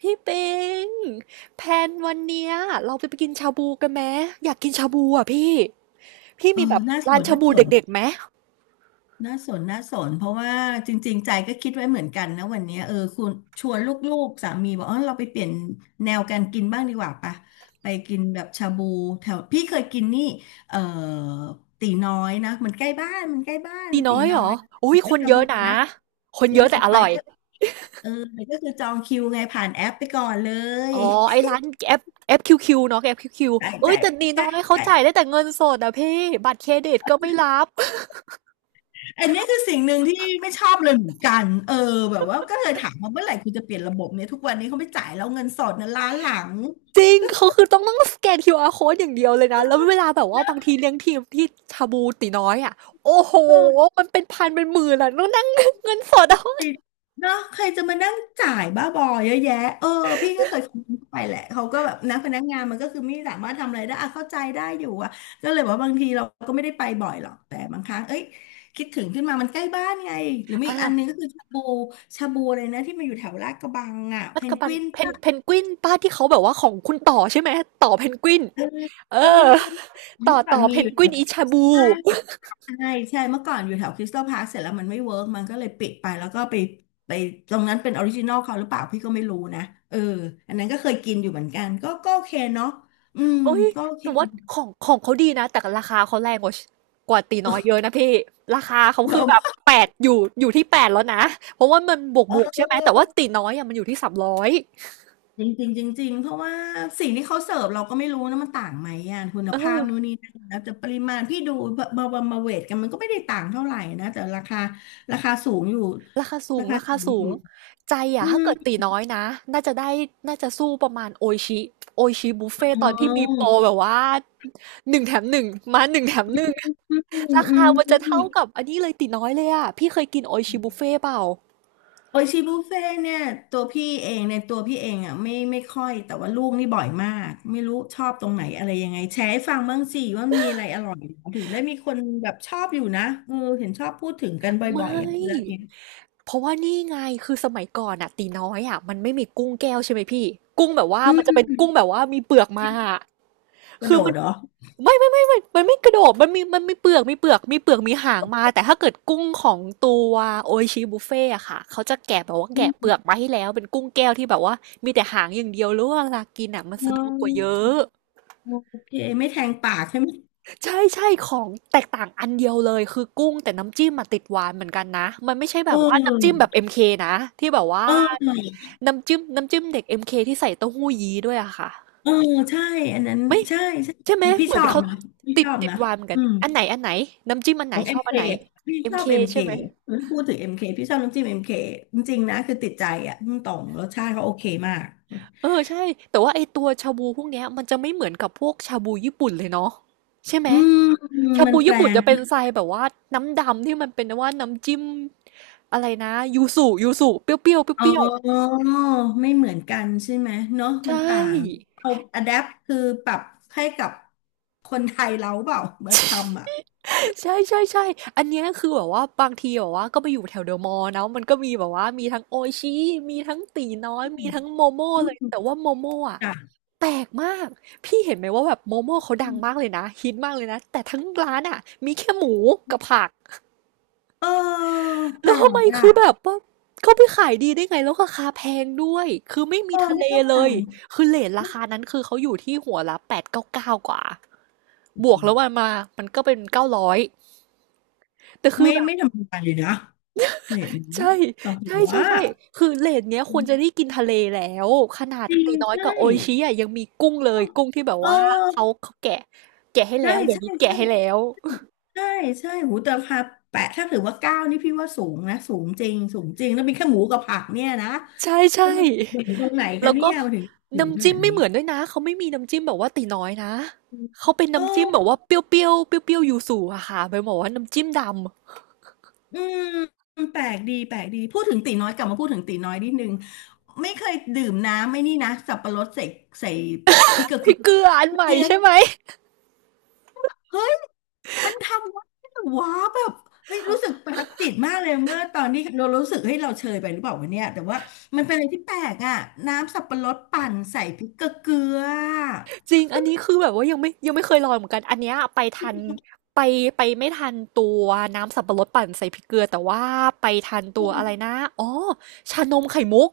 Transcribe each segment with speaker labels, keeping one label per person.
Speaker 1: พี่ปิงแพลนวันเนี้ยเราไปกินชาบูกันไหมอยากกินชาบูอ่ะพี่พี่
Speaker 2: เออ
Speaker 1: มีแบบ
Speaker 2: น่าส
Speaker 1: ร้าน
Speaker 2: น
Speaker 1: ชา
Speaker 2: น่า
Speaker 1: บู
Speaker 2: สน
Speaker 1: เด็กๆไหม
Speaker 2: น่าสนน่าสนเพราะว่าจริงๆใจก็คิดไว้เหมือนกันนะวันเนี้ยเออคุณชวนลูกๆสามีบอกอ๋อเราไปเปลี่ยนแนวการกินบ้างดีกว่าปะไปกินแบบชาบูแถวพี่เคยกินนี่เออตีน้อยนะมันใกล้บ้านมันใกล้บ้าน
Speaker 1: ตี
Speaker 2: ตี
Speaker 1: น้อยเห
Speaker 2: น้
Speaker 1: ร
Speaker 2: อ
Speaker 1: อ
Speaker 2: ย
Speaker 1: อุ้ยคน
Speaker 2: ชา
Speaker 1: เย
Speaker 2: บู
Speaker 1: อะนะ
Speaker 2: นะ
Speaker 1: คน
Speaker 2: เย
Speaker 1: เย
Speaker 2: อะ
Speaker 1: อะแต่
Speaker 2: แต่
Speaker 1: อ
Speaker 2: ไป
Speaker 1: ร่อย
Speaker 2: ก็เออแต่ก็คือจองคิวไงผ่านแอปไปก่อนเลย
Speaker 1: อ๋อไอ้ร้าน F เอฟคิวคิวเนาะ FQQ เอ้ย
Speaker 2: จ่าย
Speaker 1: แต่ตี
Speaker 2: จ่า
Speaker 1: น้อ
Speaker 2: ย
Speaker 1: ยเขา
Speaker 2: จ่าย
Speaker 1: จ่ายได้แต่เงินสดอ่ะพี่บัตรเครดิตก็ไม่รับ
Speaker 2: อันนี้คือสิ่งหนึ่งที่ไม่ชอบเลยเหมือนกันเออแบบว่าก็เลยถามว่าเมื่อไหร่คุณจะเปลี่ยนระบบเนี่ยทุกวันนี้เขาไม่จ่ายแล้วเงินสดเนะล้านหลัง
Speaker 1: จริงเขาคือต้องสแกน QR code อย่างเดียวเลยนะแล้วเวลาแบบว่าบางทีเลี้ยงทีมที่ชาบูตีน้อยอ่ะโอ้โห
Speaker 2: เออ
Speaker 1: มันเป็นพันเป็นหมื่นอ่ะต้องนั่ง เงินสดเอา
Speaker 2: เนาะใครจะมานั่งจ่ายบ้าบอเยอะแยะเออพี่ก็เคยคอมเมนต์ไปแหละเขาก็แบบนะพนักงานมันก็คือไม่สามารถทำอะไรได้อะเข้าใจได้อยู่อะก็เลยบอกว่าบางทีเราก็ไม่ได้ไปบ่อยหรอกแต่บางครั้งเอ้ยคิดถึงขึ้นมามันใกล้บ้านไงหรือ มี
Speaker 1: อ่ะ
Speaker 2: อีกอันหนึงก็คือชาบูเลยนะที่มันอยู่แถวลาดกระบังอะ
Speaker 1: มั
Speaker 2: เพ
Speaker 1: จ
Speaker 2: น
Speaker 1: จุ
Speaker 2: ก
Speaker 1: บัน
Speaker 2: วิน
Speaker 1: เพนกวินป้าที่เขาแบบว่าของคุณต่อใช่ไหมต่อเพนกวิน
Speaker 2: เออ
Speaker 1: เอ
Speaker 2: เออ
Speaker 1: อ
Speaker 2: เมื่
Speaker 1: ต่อ
Speaker 2: อก่อน
Speaker 1: ต่อ
Speaker 2: มี
Speaker 1: เพ
Speaker 2: อ
Speaker 1: น
Speaker 2: ยู่
Speaker 1: ก
Speaker 2: แถ
Speaker 1: วิน
Speaker 2: ว
Speaker 1: อิชาบู
Speaker 2: ใช่ใช่ใช่เมื่อก่อนอยู่แถวคริสตัลพาร์คเสร็จแล้วมันไม่เวิร์กมันก็เลยปิดไปแล้วก็ไปไปตรงนั้นเป็นออริจินอลเขาหรือเปล่าพี่ก็ไม่รู้นะเอออันนั้นก็เคยกินอยู่เหมือนกันก็โอเคเนาะอืม
Speaker 1: โอ้ย
Speaker 2: ก็โอเค
Speaker 1: แต่ว่าของเขาดีนะแต่ราคาเขาแรงกว่ากว่าตีน้อยเยอะนะพี่ราคาเขาคื
Speaker 2: เดิ
Speaker 1: อ
Speaker 2: ม
Speaker 1: แบบแปดอยู่ที่แปดแล้วนะเพราะว่ามันบวก
Speaker 2: เอ
Speaker 1: บวกใช่ไหมแต่ว่า
Speaker 2: อ
Speaker 1: ตีน้อยอะมันอยู่ที่สามร้อย
Speaker 2: จริงจริงจริงๆเพราะว่าสิ่งที่เขาเสิร์ฟเราก็ไม่รู้นะมันต่างไหมอ่ะคุณ
Speaker 1: เอ
Speaker 2: ภาพ
Speaker 1: อ
Speaker 2: นู่นนี่นั่นแล้วแต่ปริมาณพี่ดูมาเวทกันมันก็ไม่ได้ต่างเท่าไหร่นะแต่ราคาราคาสูงอยู่
Speaker 1: ราคาสูงราคาสูงใจอะ
Speaker 2: อื
Speaker 1: ถ้าเกิด
Speaker 2: ม
Speaker 1: ตีน้อยนะน่าจะได้น่าจะสู้ประมาณโอชิโอชิบุฟเฟ่ต
Speaker 2: อ๋
Speaker 1: อนที่มีโปร
Speaker 2: อ
Speaker 1: แบบว่าหนึ่งแถมหนึ่งมาหนึ่งแถมหนึ่ง
Speaker 2: อืมอื
Speaker 1: ราคา
Speaker 2: ม
Speaker 1: มันจะ
Speaker 2: อื
Speaker 1: เท่า
Speaker 2: ม
Speaker 1: กับอันนี้เลยตีน้อยเลยอะพี่เคยกินโอชิบุฟเฟ่เปล่า
Speaker 2: โออิชิบุฟเฟ่ต์เนี่ยตัวพี่เองในตัวพี่เองอ่ะไม่ค่อยแต่ว่าลูกนี่บ่อยมากไม่รู้ชอบตรงไหนอะไรยังไงแชร์ให้ฟังบ้างสิว่ามีอะไรอร่อยถึงได้มีคนแบบชอบอยู่นะเออเห็นชอบพูดถึงกันบ
Speaker 1: ไม่
Speaker 2: ่อยๆอ่ะเรื่องเนี้ย
Speaker 1: เพราะว่านี่ไงคือสมัยก่อนอะตีน้อยอะมันไม่มีกุ้งแก้วใช่ไหมพี่กุ้งแบบว่า
Speaker 2: อื
Speaker 1: มันจะเป็
Speaker 2: ม
Speaker 1: นกุ้งแบบว่ามีเปลือกมาอะ
Speaker 2: กระ
Speaker 1: คื
Speaker 2: โด
Speaker 1: อมั
Speaker 2: ด
Speaker 1: น
Speaker 2: เหรอ
Speaker 1: ไม่มันไม่กระโดดมันมีเปลือกมีเปลือกมีหางมาแต่ถ้าเกิดกุ้งของตัวโออิชิบุฟเฟ่อะค่ะเขาจะแกะแบบว่า
Speaker 2: อื
Speaker 1: แกะเปลื
Speaker 2: ม
Speaker 1: อกมาให้แล้วเป็นกุ้งแก้วที่แบบว่ามีแต่หางอย่างเดียวแล้วเวลากินอะมัน
Speaker 2: อ๋
Speaker 1: สะดวกกว่าเยอ
Speaker 2: อ
Speaker 1: ะ
Speaker 2: โอเคไม่แทงปากใช่ไหม
Speaker 1: ใช่ใช่ของแตกต่างอันเดียวเลยคือกุ้งแต่น้ำจิ้มมาติดหวานเหมือนกันนะมันไม่ใช่
Speaker 2: เ
Speaker 1: แบบว่าน้ำจิ้มแบ
Speaker 2: ออ
Speaker 1: บ m คนะที่แบบว่า
Speaker 2: เออ
Speaker 1: น้ำจิ้มเด็กเอ็มเคที่ใส่เต้าหู้ยี้ด้วยอะค่ะ
Speaker 2: เออใช่อันนั้น
Speaker 1: ไม่
Speaker 2: ใช่ใช่
Speaker 1: ใช่ไหม
Speaker 2: พี่
Speaker 1: เหมื
Speaker 2: ช
Speaker 1: อน
Speaker 2: อบ
Speaker 1: เขา
Speaker 2: นะพี่
Speaker 1: ติด
Speaker 2: ชอบ
Speaker 1: ติด
Speaker 2: นะ
Speaker 1: วารเหมือนกั
Speaker 2: อื
Speaker 1: น
Speaker 2: ม
Speaker 1: อันไหนน้ำจิ้มอันไห
Speaker 2: ข
Speaker 1: น
Speaker 2: อง
Speaker 1: ช
Speaker 2: เอ็
Speaker 1: อ
Speaker 2: ม
Speaker 1: บ
Speaker 2: เค
Speaker 1: อันไหน
Speaker 2: พี่
Speaker 1: เอ็
Speaker 2: ช
Speaker 1: ม
Speaker 2: อ
Speaker 1: เค
Speaker 2: บเอ็มเค
Speaker 1: ใช่ไหม
Speaker 2: พูดถึงเอ็มเคพี่ชอบน้ำจิ้มเอ็มเคจริงๆนะคือติดใจอ่ะพุ่งตรงรสชาติเขาโอเคมาก
Speaker 1: เออใช่แต่ว่าไอตัวชาบูพวกเนี้ยมันจะไม่เหมือนกับพวกชาบูญี่ปุ่นเลยเนาะใช่ไหม
Speaker 2: อืม
Speaker 1: ชา
Speaker 2: มั
Speaker 1: บู
Speaker 2: นแปล
Speaker 1: ญี่ปุ่น
Speaker 2: ง
Speaker 1: จะเป็นทรายแบบว่าน้ำดำที่มันเป็นว่าน้ำจิ้มอะไรนะยูสุเปรี้ยวเปรี้ยว
Speaker 2: อ๋อ
Speaker 1: เปรี้ยว
Speaker 2: ไม่เหมือนกันใช่ไหมเนาะ
Speaker 1: ๆใช
Speaker 2: มันต่าง
Speaker 1: ่
Speaker 2: เอาอะแดปคือปรับให้กับคนไทยเราเปล่าเมื่อทำอ่ะ
Speaker 1: ใช่อันเนี้ยคือแบบว่าบางทีแบบว่าก็ไปอยู่แถวเดอะมอลล์นะมันก็มีแบบว่ามีทั้งโออิชิมีทั้งตีน้อย
Speaker 2: อื
Speaker 1: มี
Speaker 2: ม
Speaker 1: ทั้งโมโม่
Speaker 2: อ
Speaker 1: เลย
Speaker 2: ืม
Speaker 1: แต่ว่าโมโม่อะ
Speaker 2: จ้ะ
Speaker 1: แปลกมาก พี่เห็นไหมว่าแบบโมโม่เขาดั
Speaker 2: อื
Speaker 1: งมาก
Speaker 2: ม
Speaker 1: เลยนะฮิตมากเลยนะแต่ทั้งร้านอะมีแค่หมูกับผัก
Speaker 2: เออแป
Speaker 1: แล้
Speaker 2: ล
Speaker 1: วทำไม
Speaker 2: กอ่ะ
Speaker 1: คือแบบว่าเขาไปขายดีได้ไงแล้วราคาแพงด้วยคือไม่
Speaker 2: เอ
Speaker 1: มี
Speaker 2: อ
Speaker 1: ทะ
Speaker 2: ไม่
Speaker 1: เล
Speaker 2: เข้าใจ
Speaker 1: เลยคือเรตราคานั้นคือเขาอยู่ที่หัวละ899กาเก้ากว่า บวกแล้วมันมามันก็เป็น900แต่คือ
Speaker 2: ไม่
Speaker 1: แบบ
Speaker 2: ไม่ธรรมดาเลยนะเห็นไหม
Speaker 1: ใช่
Speaker 2: แบบ
Speaker 1: ใช่ใช่
Speaker 2: ว่า
Speaker 1: ใช่คือเรตเนี้ยควรจะได้กินทะเลแล้วขนาด
Speaker 2: จริง
Speaker 1: ตีน้อย
Speaker 2: ใช่
Speaker 1: กับโออิชิอะยังมีกุ้งเลยกุ้งที่แบบ
Speaker 2: เ
Speaker 1: ว่าเขา
Speaker 2: ออ
Speaker 1: เขาแกะแกะให้แล้
Speaker 2: ใช่
Speaker 1: วเดี๋ยวนี้
Speaker 2: ใช่
Speaker 1: แกะ
Speaker 2: ใช่
Speaker 1: ให้แล้ว
Speaker 2: ใช่ ใช่ หูแต่ราคาแปะถ้าถือว่าเก้านี่พี่ว่าสูงนะ สูงจริง สูงจริง แล้วมีแค่หมูกับผักเนี่ยนะ
Speaker 1: ใช่
Speaker 2: แล้วมันเด่นตรงไหนคะ
Speaker 1: แล้ว
Speaker 2: เนี่
Speaker 1: ก็
Speaker 2: ยมันถึงถึงข
Speaker 1: น้ำจิ้
Speaker 2: นา
Speaker 1: ม
Speaker 2: ด
Speaker 1: ไม่
Speaker 2: นี้
Speaker 1: เหมือนด้วยนะเขาไม่มีน้ำจิ้มแบบว่าตีน้อยนะเขาเป็นน้ำจิ้มแบบ
Speaker 2: เออ
Speaker 1: ว่าเปรี้ยวๆเปรี้ยวๆยูสุอะค่ะไปบอกว่าน้ำจิ้มดำ
Speaker 2: อืม แปลกดีแปลกดี พูดถึงตีน้อยกลับมาพูดถึงตีน้อยนิดนึงไม่เคยดื่มน้ำไม่นี่นะสับปะรดใส่ใส่พริกเกลือ
Speaker 1: พ
Speaker 2: เค
Speaker 1: ริกเกลืออันใหม่
Speaker 2: ็ม
Speaker 1: ใช่ไหม
Speaker 2: เฮ้ยมันทำได้เหรอวะแบบไม่รู้สึกประทับจิตมากเลยเมื่อตอนนี้เรารู้สึกเฮ้ยเราเชยไปหรือเปล่าวะเนี่ยแต่ว่ามันเป็นอะไรที่แปลกอ่ะน้ำสับปะรดปั่นใส่พริกเกลือ
Speaker 1: จริงอันนี้คือแบบว่ายังไม่ยังไม่เคยลองเหมือนกันอันเนี้ยไปทันไปไปไม่ทันตัวน้ำสับปะรดปั่นใส่พริกเกลือแต่ว่าไปทันตัวอะไรนะอ๋อชานมไข่มุก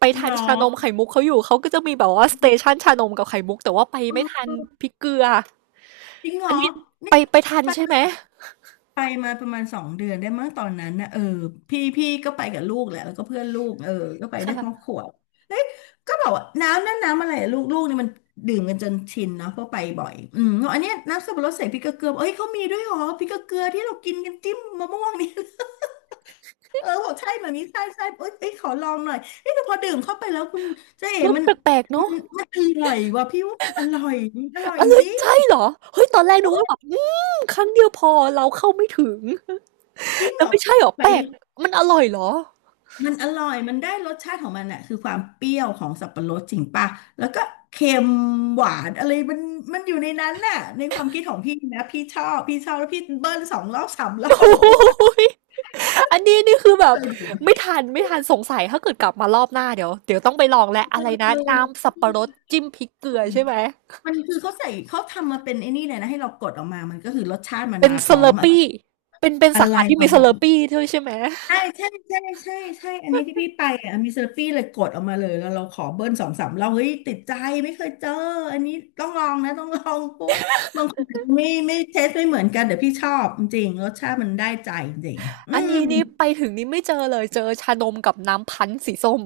Speaker 1: ไป
Speaker 2: ห
Speaker 1: ทั
Speaker 2: ร
Speaker 1: น
Speaker 2: อ
Speaker 1: ชานมไข่มุกเขาอยู่เขาก็จะมีแบบว่าสเตชันชานมกับไข่มุกแต่ว่าไป
Speaker 2: เ
Speaker 1: ไม่ทัน
Speaker 2: ออ
Speaker 1: พริกเกลือ
Speaker 2: จริงเหร
Speaker 1: อั
Speaker 2: อ
Speaker 1: นนี้ไป
Speaker 2: นี่
Speaker 1: ไปทัน
Speaker 2: ปั่
Speaker 1: ใช่ไหม
Speaker 2: น ไปมาประมาณ2 เดือนได้มั้งตอนนั้นนะเออพี่ก็ไปกับลูกแหละแล้วก็เพื่อนลูกเออก็ไปได้ค
Speaker 1: ค่ะ
Speaker 2: รอบครัวเอ้ยก็บอกว่าน้ำนั่นน้ำอะไรอะลูกนี่มันดื่มกันจนชินเนาะเพราะไปบ่อยอืมบอกอันเนี้ยน้ำสับปะรดใส่พริกเกลือบอกเอ้ยเขามีด้วยเหรอพริกเกลือที่เรากินกันจิ้มมะม่วงนี่ เออบอกใช่แบบนี้ใช่ใช่เอ้ยขอลองหน่อยเอ้ยแต่พอดื่มเข้าไปแล้วคุณเจ๊เอ๋
Speaker 1: รส
Speaker 2: มัน
Speaker 1: แปลกๆ
Speaker 2: มั
Speaker 1: เนาะ
Speaker 2: นมันอร่อยว่ะพี่ว่ามันอร่อยมันอร่อย
Speaker 1: อะ
Speaker 2: จ
Speaker 1: ไร
Speaker 2: ริง
Speaker 1: ใช่
Speaker 2: จ
Speaker 1: เหรอเฮ้ยตอนแรกนึกว่าแบบอืมครั้งเดียวพอเราเข้าไม่ถึง
Speaker 2: ริง
Speaker 1: แต่
Speaker 2: เหรอ
Speaker 1: ไม่ใช่เหรอ
Speaker 2: ไป
Speaker 1: แปลกมันอร่อยเหรอ
Speaker 2: มันอร่อยมันได้รสชาติของมันอะคือความเปรี้ยวของสับปะรดจริงป่ะแล้วก็เค็มหวานอะไรมันมันอยู่ในนั้นน่ะในความคิดของพี่นะพี่ชอบแล้วพี่เบิ้ลสองรอบสามรอ
Speaker 1: โอ้
Speaker 2: บโอ้โหตาย
Speaker 1: ยอันนี้นี่คือแบบ
Speaker 2: เลย
Speaker 1: ไม่ทันสงสัยถ้าเกิดกลับมารอบหน้าเดี๋ยวต้องไปลองแหละอะไร
Speaker 2: เอ
Speaker 1: นะน้ำ
Speaker 2: อ
Speaker 1: สับปะรดจิ้มพริกเกลือใช่ไหม
Speaker 2: มันคือเขาใส่เขาทำมาเป็นไอ้นี่เลยนะให้เรากดออกมามันก็คือรสชาติมัน
Speaker 1: เป็น
Speaker 2: มาพ
Speaker 1: ส
Speaker 2: ร้
Speaker 1: เล
Speaker 2: อ
Speaker 1: อ
Speaker 2: ม
Speaker 1: ร์
Speaker 2: อะ
Speaker 1: ปี้เป็น
Speaker 2: อะ
Speaker 1: สา
Speaker 2: ไร
Speaker 1: ขาที่
Speaker 2: ป
Speaker 1: มี
Speaker 2: ระ
Speaker 1: ส
Speaker 2: มา
Speaker 1: เลอร์
Speaker 2: ณ
Speaker 1: ปี้ด้วยใช่ไหม
Speaker 2: ใช่ใช่ใช่ใช่ใช่อันนี้ที่พี่ไปอ่ะมีเซอร์ฟี่เลยกดออกมาเลยแล้วเราขอเบิ้ลสองสามเราเฮ้ยติดใจไม่เคยเจออันนี้ต้องลองนะต้องลองเพราะว่าบางคนอาจจะไม่เทสไม่เหมือนกันแต่พี่ชอบจริงๆรสชาติมันได้ใจจริงๆอื
Speaker 1: อัน
Speaker 2: ม
Speaker 1: นี้นี่ไปถึงนี่ไม่เจอเลยเจอชานมกับน้ำพันธุ์สีส้ม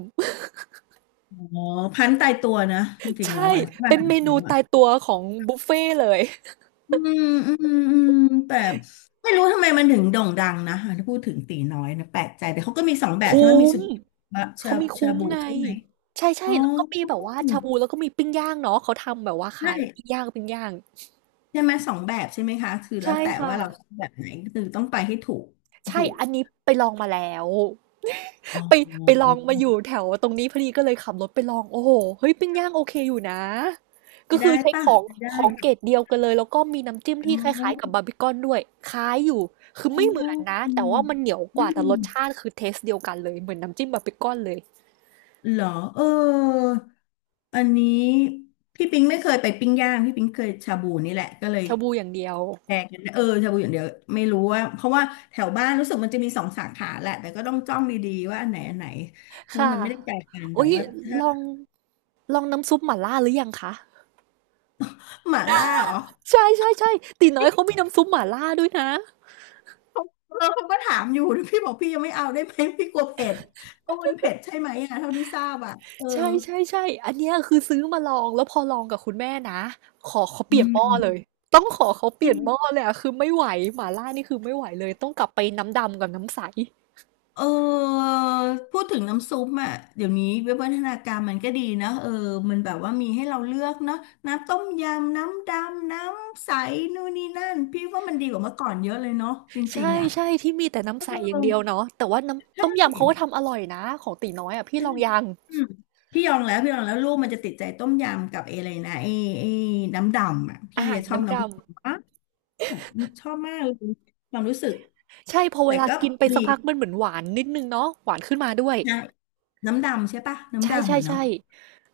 Speaker 2: อ๋อพันตายตัวนะจ ริงๆแล้ว
Speaker 1: ใช่
Speaker 2: อ่ะใช่ป่ะ
Speaker 1: เป็นเม
Speaker 2: แล้
Speaker 1: นู
Speaker 2: วอ่ะ
Speaker 1: ตายตัวของบุฟเฟ่ต์เลย
Speaker 2: อืมอืมแต่ไม่รู้ทำไมมันถึงโด่งดังนะถ้าพูดถึงตีน้อยนะแปลกใจแต่เขาก็มีสองแบบ
Speaker 1: คุ้
Speaker 2: ใช่ไหมมี
Speaker 1: ม
Speaker 2: สุดชา
Speaker 1: เขามี
Speaker 2: ชา
Speaker 1: คุ้ม
Speaker 2: บู
Speaker 1: ไง
Speaker 2: ใช่ไหม
Speaker 1: ใช่ใช่
Speaker 2: อ๋อ
Speaker 1: แล้วก็มีแบบว่าชาบูแล้วก็มีปิ้งย่างเนาะเขาทำแบบว่าขา
Speaker 2: ใช่
Speaker 1: ยปิ้งย่างปิ้งย่าง
Speaker 2: ใช่ไหมสองแบบใช่ไหมคะคือแล้ว
Speaker 1: ใช่
Speaker 2: แต่
Speaker 1: ค่ะ
Speaker 2: ว่าเราชอบแบบไหนคือต้องไปให้ถูก
Speaker 1: ใช่
Speaker 2: ถูก
Speaker 1: อันนี้ไปลองมาแล้ว
Speaker 2: อ๋อ
Speaker 1: ไปไปลองมาอยู่แถวตรงนี้พอดีก็เลยขับรถไปลองโอ้โฮเฮ้ยปิ้งย่างโอเคอยู่นะ
Speaker 2: ไม
Speaker 1: ก็
Speaker 2: ได้
Speaker 1: คือใช้
Speaker 2: ป่ะ
Speaker 1: ของ
Speaker 2: ไมได้
Speaker 1: ของเกรดเดียวกันเลย แล้วก็มีน้ำจิ้ม
Speaker 2: อ๋
Speaker 1: ที่
Speaker 2: อ
Speaker 1: คล้ายๆกับบาร์บีคอนด้วยคล้ายอยู่คือ
Speaker 2: อ๋อ
Speaker 1: ไม่เหมือนนะ
Speaker 2: อื
Speaker 1: แต่
Speaker 2: ม
Speaker 1: ว่ามันเหนียวก
Speaker 2: อื
Speaker 1: ว่าแต่
Speaker 2: ม
Speaker 1: รสชาติคือเทสต์เดียวกันเลยเหมือนน้ำจิ้มบาร์บีคอนเลย
Speaker 2: เหรอเอออันนี้พี่ปิงไม่เคยไปปิ้งย่างพี่ปิงเคยชาบูนี่แหละก็เลย
Speaker 1: ชาบูอย่างเดียว
Speaker 2: แชร์กันเออชาบูอย่างเดียวไม่รู้ว่าเพราะว่าแถวบ้านรู้สึกมันจะมีสองสาขาแหละแต่ก็ต้องจ้องดีๆว่าอันไหนอันไหนเพราะว่า
Speaker 1: ค่ะ
Speaker 2: มันไม่ได้ไกลกันแต่
Speaker 1: อุ๊ย
Speaker 2: ว่าถ้า
Speaker 1: ลองลองน้ำซุปหม่าล่าหรือยังคะ
Speaker 2: หม่าล่าเหรอ
Speaker 1: ใช่ๆๆตี๋น้อยเขามีน้ำซุปหม่าล่าด้วยนะ
Speaker 2: เออเขาก็ถามอยู่พี่บอกพี่ยังไม่เอาได้ไหมพี่กลัวเผ็ดก็มันเผ็ดใช่ไหมอ่ะเท่าที่ทราบอ่ะเออ
Speaker 1: ใช่ๆ่ใช่อันเนี้ยคือซื้อมาลองแล้วพอลองกับคุณแม่นะขอเขาเป
Speaker 2: อื
Speaker 1: ลี่ยนห
Speaker 2: ม
Speaker 1: ม้อเลยต้องขอเขาเป
Speaker 2: อื
Speaker 1: ลี่ยน
Speaker 2: ม
Speaker 1: หม้อเลยอะคือไม่ไหวหม่าล่านี่คือไม่ไหวเลยต้องกลับไปน้ำดำกับน้ำใส
Speaker 2: เออพูดถึงน้ำซุปอ่ะเดี๋ยวนี้วิวัฒนาการมันก็ดีนะเออมันแบบว่ามีให้เราเลือกเนาะน้ำต้มยำ น้ำดำน้ำใสนู่นนี่นั่นพี่ว่ามันดีกว่าเมื่อก่อนเยอะเลยเนาะจริง
Speaker 1: ใช่
Speaker 2: ๆอ่ะ
Speaker 1: ใช่ที่มีแต่
Speaker 2: เอ
Speaker 1: น้ำใสอย่า
Speaker 2: อ
Speaker 1: งเดียวเนาะแต่ว่า
Speaker 2: ใช
Speaker 1: น้ำต้มยำ
Speaker 2: ่
Speaker 1: เขาก็ทำอร่อยนะของตีน้อยอะพี่ลองยัง
Speaker 2: อืมพี่ยองแล้วพี่ยองแล้วลูกมันจะติดใจต้มยำกับไออะไรนะไอไอน้ำดำอ่ะพี่
Speaker 1: อา
Speaker 2: ชอบ
Speaker 1: น้ำด
Speaker 2: น้ำดำ ค่ะชอบมากเลยความรู้สึก
Speaker 1: ำใช่พอเว
Speaker 2: แต่
Speaker 1: ลา
Speaker 2: ก็
Speaker 1: กินไป
Speaker 2: ดี
Speaker 1: สักพักมันเหมือนหวานนิดหนึ่งเนาะหวานขึ้นมาด้วย
Speaker 2: นะน้ำดำใช่ปะน้ำ
Speaker 1: ใช่
Speaker 2: ดำ
Speaker 1: ใช่
Speaker 2: เหมือนเนาะ
Speaker 1: ใช่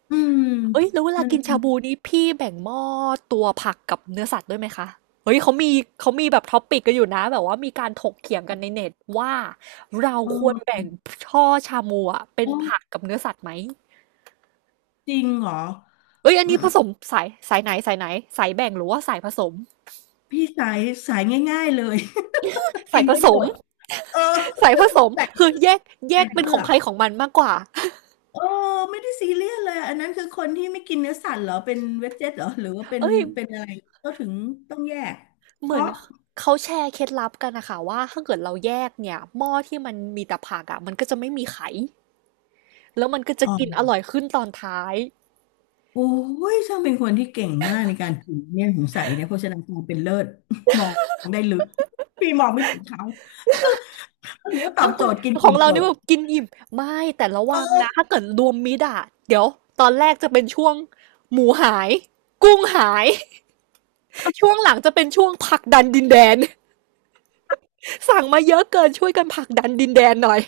Speaker 2: อืม
Speaker 1: เอ้ยแล้วเวลา
Speaker 2: มัน
Speaker 1: กินชาบูนี้พี่แบ่งหม้อตัวผักกับเนื้อสัตว์ด้วยไหมคะเฮ้ยเขามีเขามีแบบท็อปปิกกันอยู่นะแบบว่ามีการถกเถียงกันในเน็ตว่าเรา
Speaker 2: เ
Speaker 1: ควรแบ่
Speaker 2: ออ
Speaker 1: งช่อชามูอะเป็น
Speaker 2: โอ้
Speaker 1: ผักกับเนื้อสัตว์ไหม
Speaker 2: จริงเหรอ
Speaker 1: เอ้ยอัน
Speaker 2: อื
Speaker 1: นี้ผ
Speaker 2: ม
Speaker 1: สมสายสายไหนสายไหนสายแบ่งหรือว่าสายผสม
Speaker 2: พี่สายง่ายๆเลย
Speaker 1: สา
Speaker 2: กิ
Speaker 1: ย
Speaker 2: น
Speaker 1: ผ
Speaker 2: ได้
Speaker 1: ส
Speaker 2: หม
Speaker 1: ม
Speaker 2: ดเออ
Speaker 1: สายผสม
Speaker 2: แบ่ง
Speaker 1: คือแยกแย
Speaker 2: แบ่
Speaker 1: ก
Speaker 2: ง
Speaker 1: เป็น
Speaker 2: เพื่
Speaker 1: ข
Speaker 2: อ
Speaker 1: อง
Speaker 2: ก
Speaker 1: ใครของมันมากกว่า
Speaker 2: เออไม่ได้ซีเรียสเลยอันนั้นคือคนที่ไม่กินเนื้อสัตว์เหรอเป็นเวจเจตเหรอหรือว่าเป็ น
Speaker 1: เอ้ย
Speaker 2: เป็นอะไรก็ถึงต้องแยก
Speaker 1: เห
Speaker 2: เพ
Speaker 1: มือน
Speaker 2: ราะ
Speaker 1: เขาแชร์เคล็ดลับกันนะคะว่าถ้าเกิดเราแยกเนี่ยหม้อที่มันมีแต่ผักอ่ะมันก็จะไม่มีไข แล้วมันก็จะ
Speaker 2: อ๋
Speaker 1: กิน
Speaker 2: อ
Speaker 1: อร่อยขึ้นตอนท้าย
Speaker 2: โอ้ย ช่างเป็นคนที่เก่งมากในการถือเนี่ยสงสัยเนี่ยโภชนาการเป็นเลิศ มองได้ลึกพี่มองไม่ถึงเขา หรือว่าตอ
Speaker 1: บา
Speaker 2: บ
Speaker 1: งค
Speaker 2: โจ
Speaker 1: น
Speaker 2: ทย์กิน
Speaker 1: ของ
Speaker 2: อิ่ม
Speaker 1: เรา
Speaker 2: จ
Speaker 1: นี่
Speaker 2: บ
Speaker 1: แบบกินอิ่ม ไม่แต่ระ
Speaker 2: เอ
Speaker 1: วังนะ
Speaker 2: อ
Speaker 1: ถ้าเกิดรวมมิตรอะเดี๋ยวตอนแรกจะเป็นช่วงหมูหายกุ้งหาย ช่วงหลังจะเป็นช่วงผลักดันดินแดน สั่งมาเยอะเกินช่วยกันผลักดันดินแดนหน่อย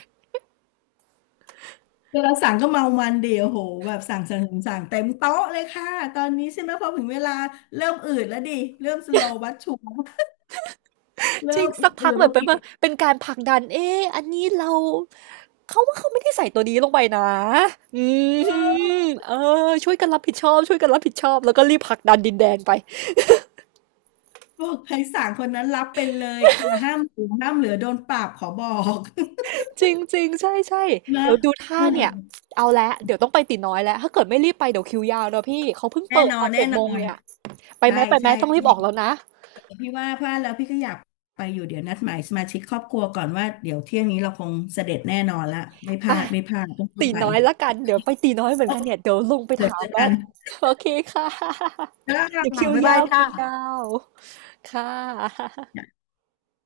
Speaker 2: เวลาสั่งก็เมามันเดียวโหแบบสั่งเต็มโต๊ะเลยค่ะ ตอนนี้ใช่ไหมพอถึงเวลาเริ่มอืดแล้วดิ เริ่มสโลว์บัสชู
Speaker 1: จริ
Speaker 2: เริ่
Speaker 1: ง
Speaker 2: มอื
Speaker 1: สัก
Speaker 2: ด
Speaker 1: พั
Speaker 2: ๆ
Speaker 1: กแบ
Speaker 2: แล้
Speaker 1: บ
Speaker 2: ว
Speaker 1: เป็น
Speaker 2: กิน
Speaker 1: ว่าเป็นการผลักดันเอ๊ะอันนี้เราเขาว่าเขาไม่ได้ใส่ตัวนี้ลงไปนะอื
Speaker 2: เออ
Speaker 1: มเออช่วยกันรับผิดชอบช่วยกันรับผิดชอบแล้วก็รีบผลักดันดินแดนไป
Speaker 2: บอกใครสั่งคนนั้นรับเป็นเลยค่ะห้ามเหลือห้ามเหลือโดนปรับขอบอก
Speaker 1: จริงจริงใช่ใช่
Speaker 2: นะ
Speaker 1: เดี๋ยวดูท่า
Speaker 2: เออ
Speaker 1: อืเนี่ยมเอาละเดี๋ยวต้องไปตีน้อยแล้วถ้าเกิดไม่รีบไปเดี๋ยวคิวยาวเนอะพี่เขาเพิ่งเปิ
Speaker 2: แน่
Speaker 1: ด
Speaker 2: นอ
Speaker 1: ตอ
Speaker 2: น
Speaker 1: น
Speaker 2: แน่
Speaker 1: เจ็ด
Speaker 2: น
Speaker 1: โมง
Speaker 2: อน
Speaker 1: เนี่ยไปไห
Speaker 2: ใช่
Speaker 1: มไปไหม
Speaker 2: ใช่
Speaker 1: ใช่ต้องรีบออกแล้วนะ
Speaker 2: พี่ว่าพลาดแล้วพี่ก็อยากไปอยู่เดี๋ยวนัดหมายสมาชิกครอบครัวก่อนว่าเดี๋ยวเที่ยงนี้เราคงเสด็จแน่นอนละไม่พ
Speaker 1: ไป
Speaker 2: ลาดไม่พลาดต้องรีบ
Speaker 1: ตี
Speaker 2: ไป
Speaker 1: น้อยละกันเดี๋ยวไปตีน้อยเหมือ
Speaker 2: โอ
Speaker 1: นกั
Speaker 2: เค
Speaker 1: นเนี่ยเดี๋ยวลงไป
Speaker 2: เดี๋ยว
Speaker 1: ถา
Speaker 2: เจ
Speaker 1: ม
Speaker 2: อ
Speaker 1: แล้
Speaker 2: กั
Speaker 1: ว
Speaker 2: น
Speaker 1: โอเคค่ะ
Speaker 2: จ้า
Speaker 1: เดี๋ยวคิว
Speaker 2: บ๊ายบา
Speaker 1: ยา
Speaker 2: ย
Speaker 1: ว
Speaker 2: จ้า
Speaker 1: คิวยาวค่ะ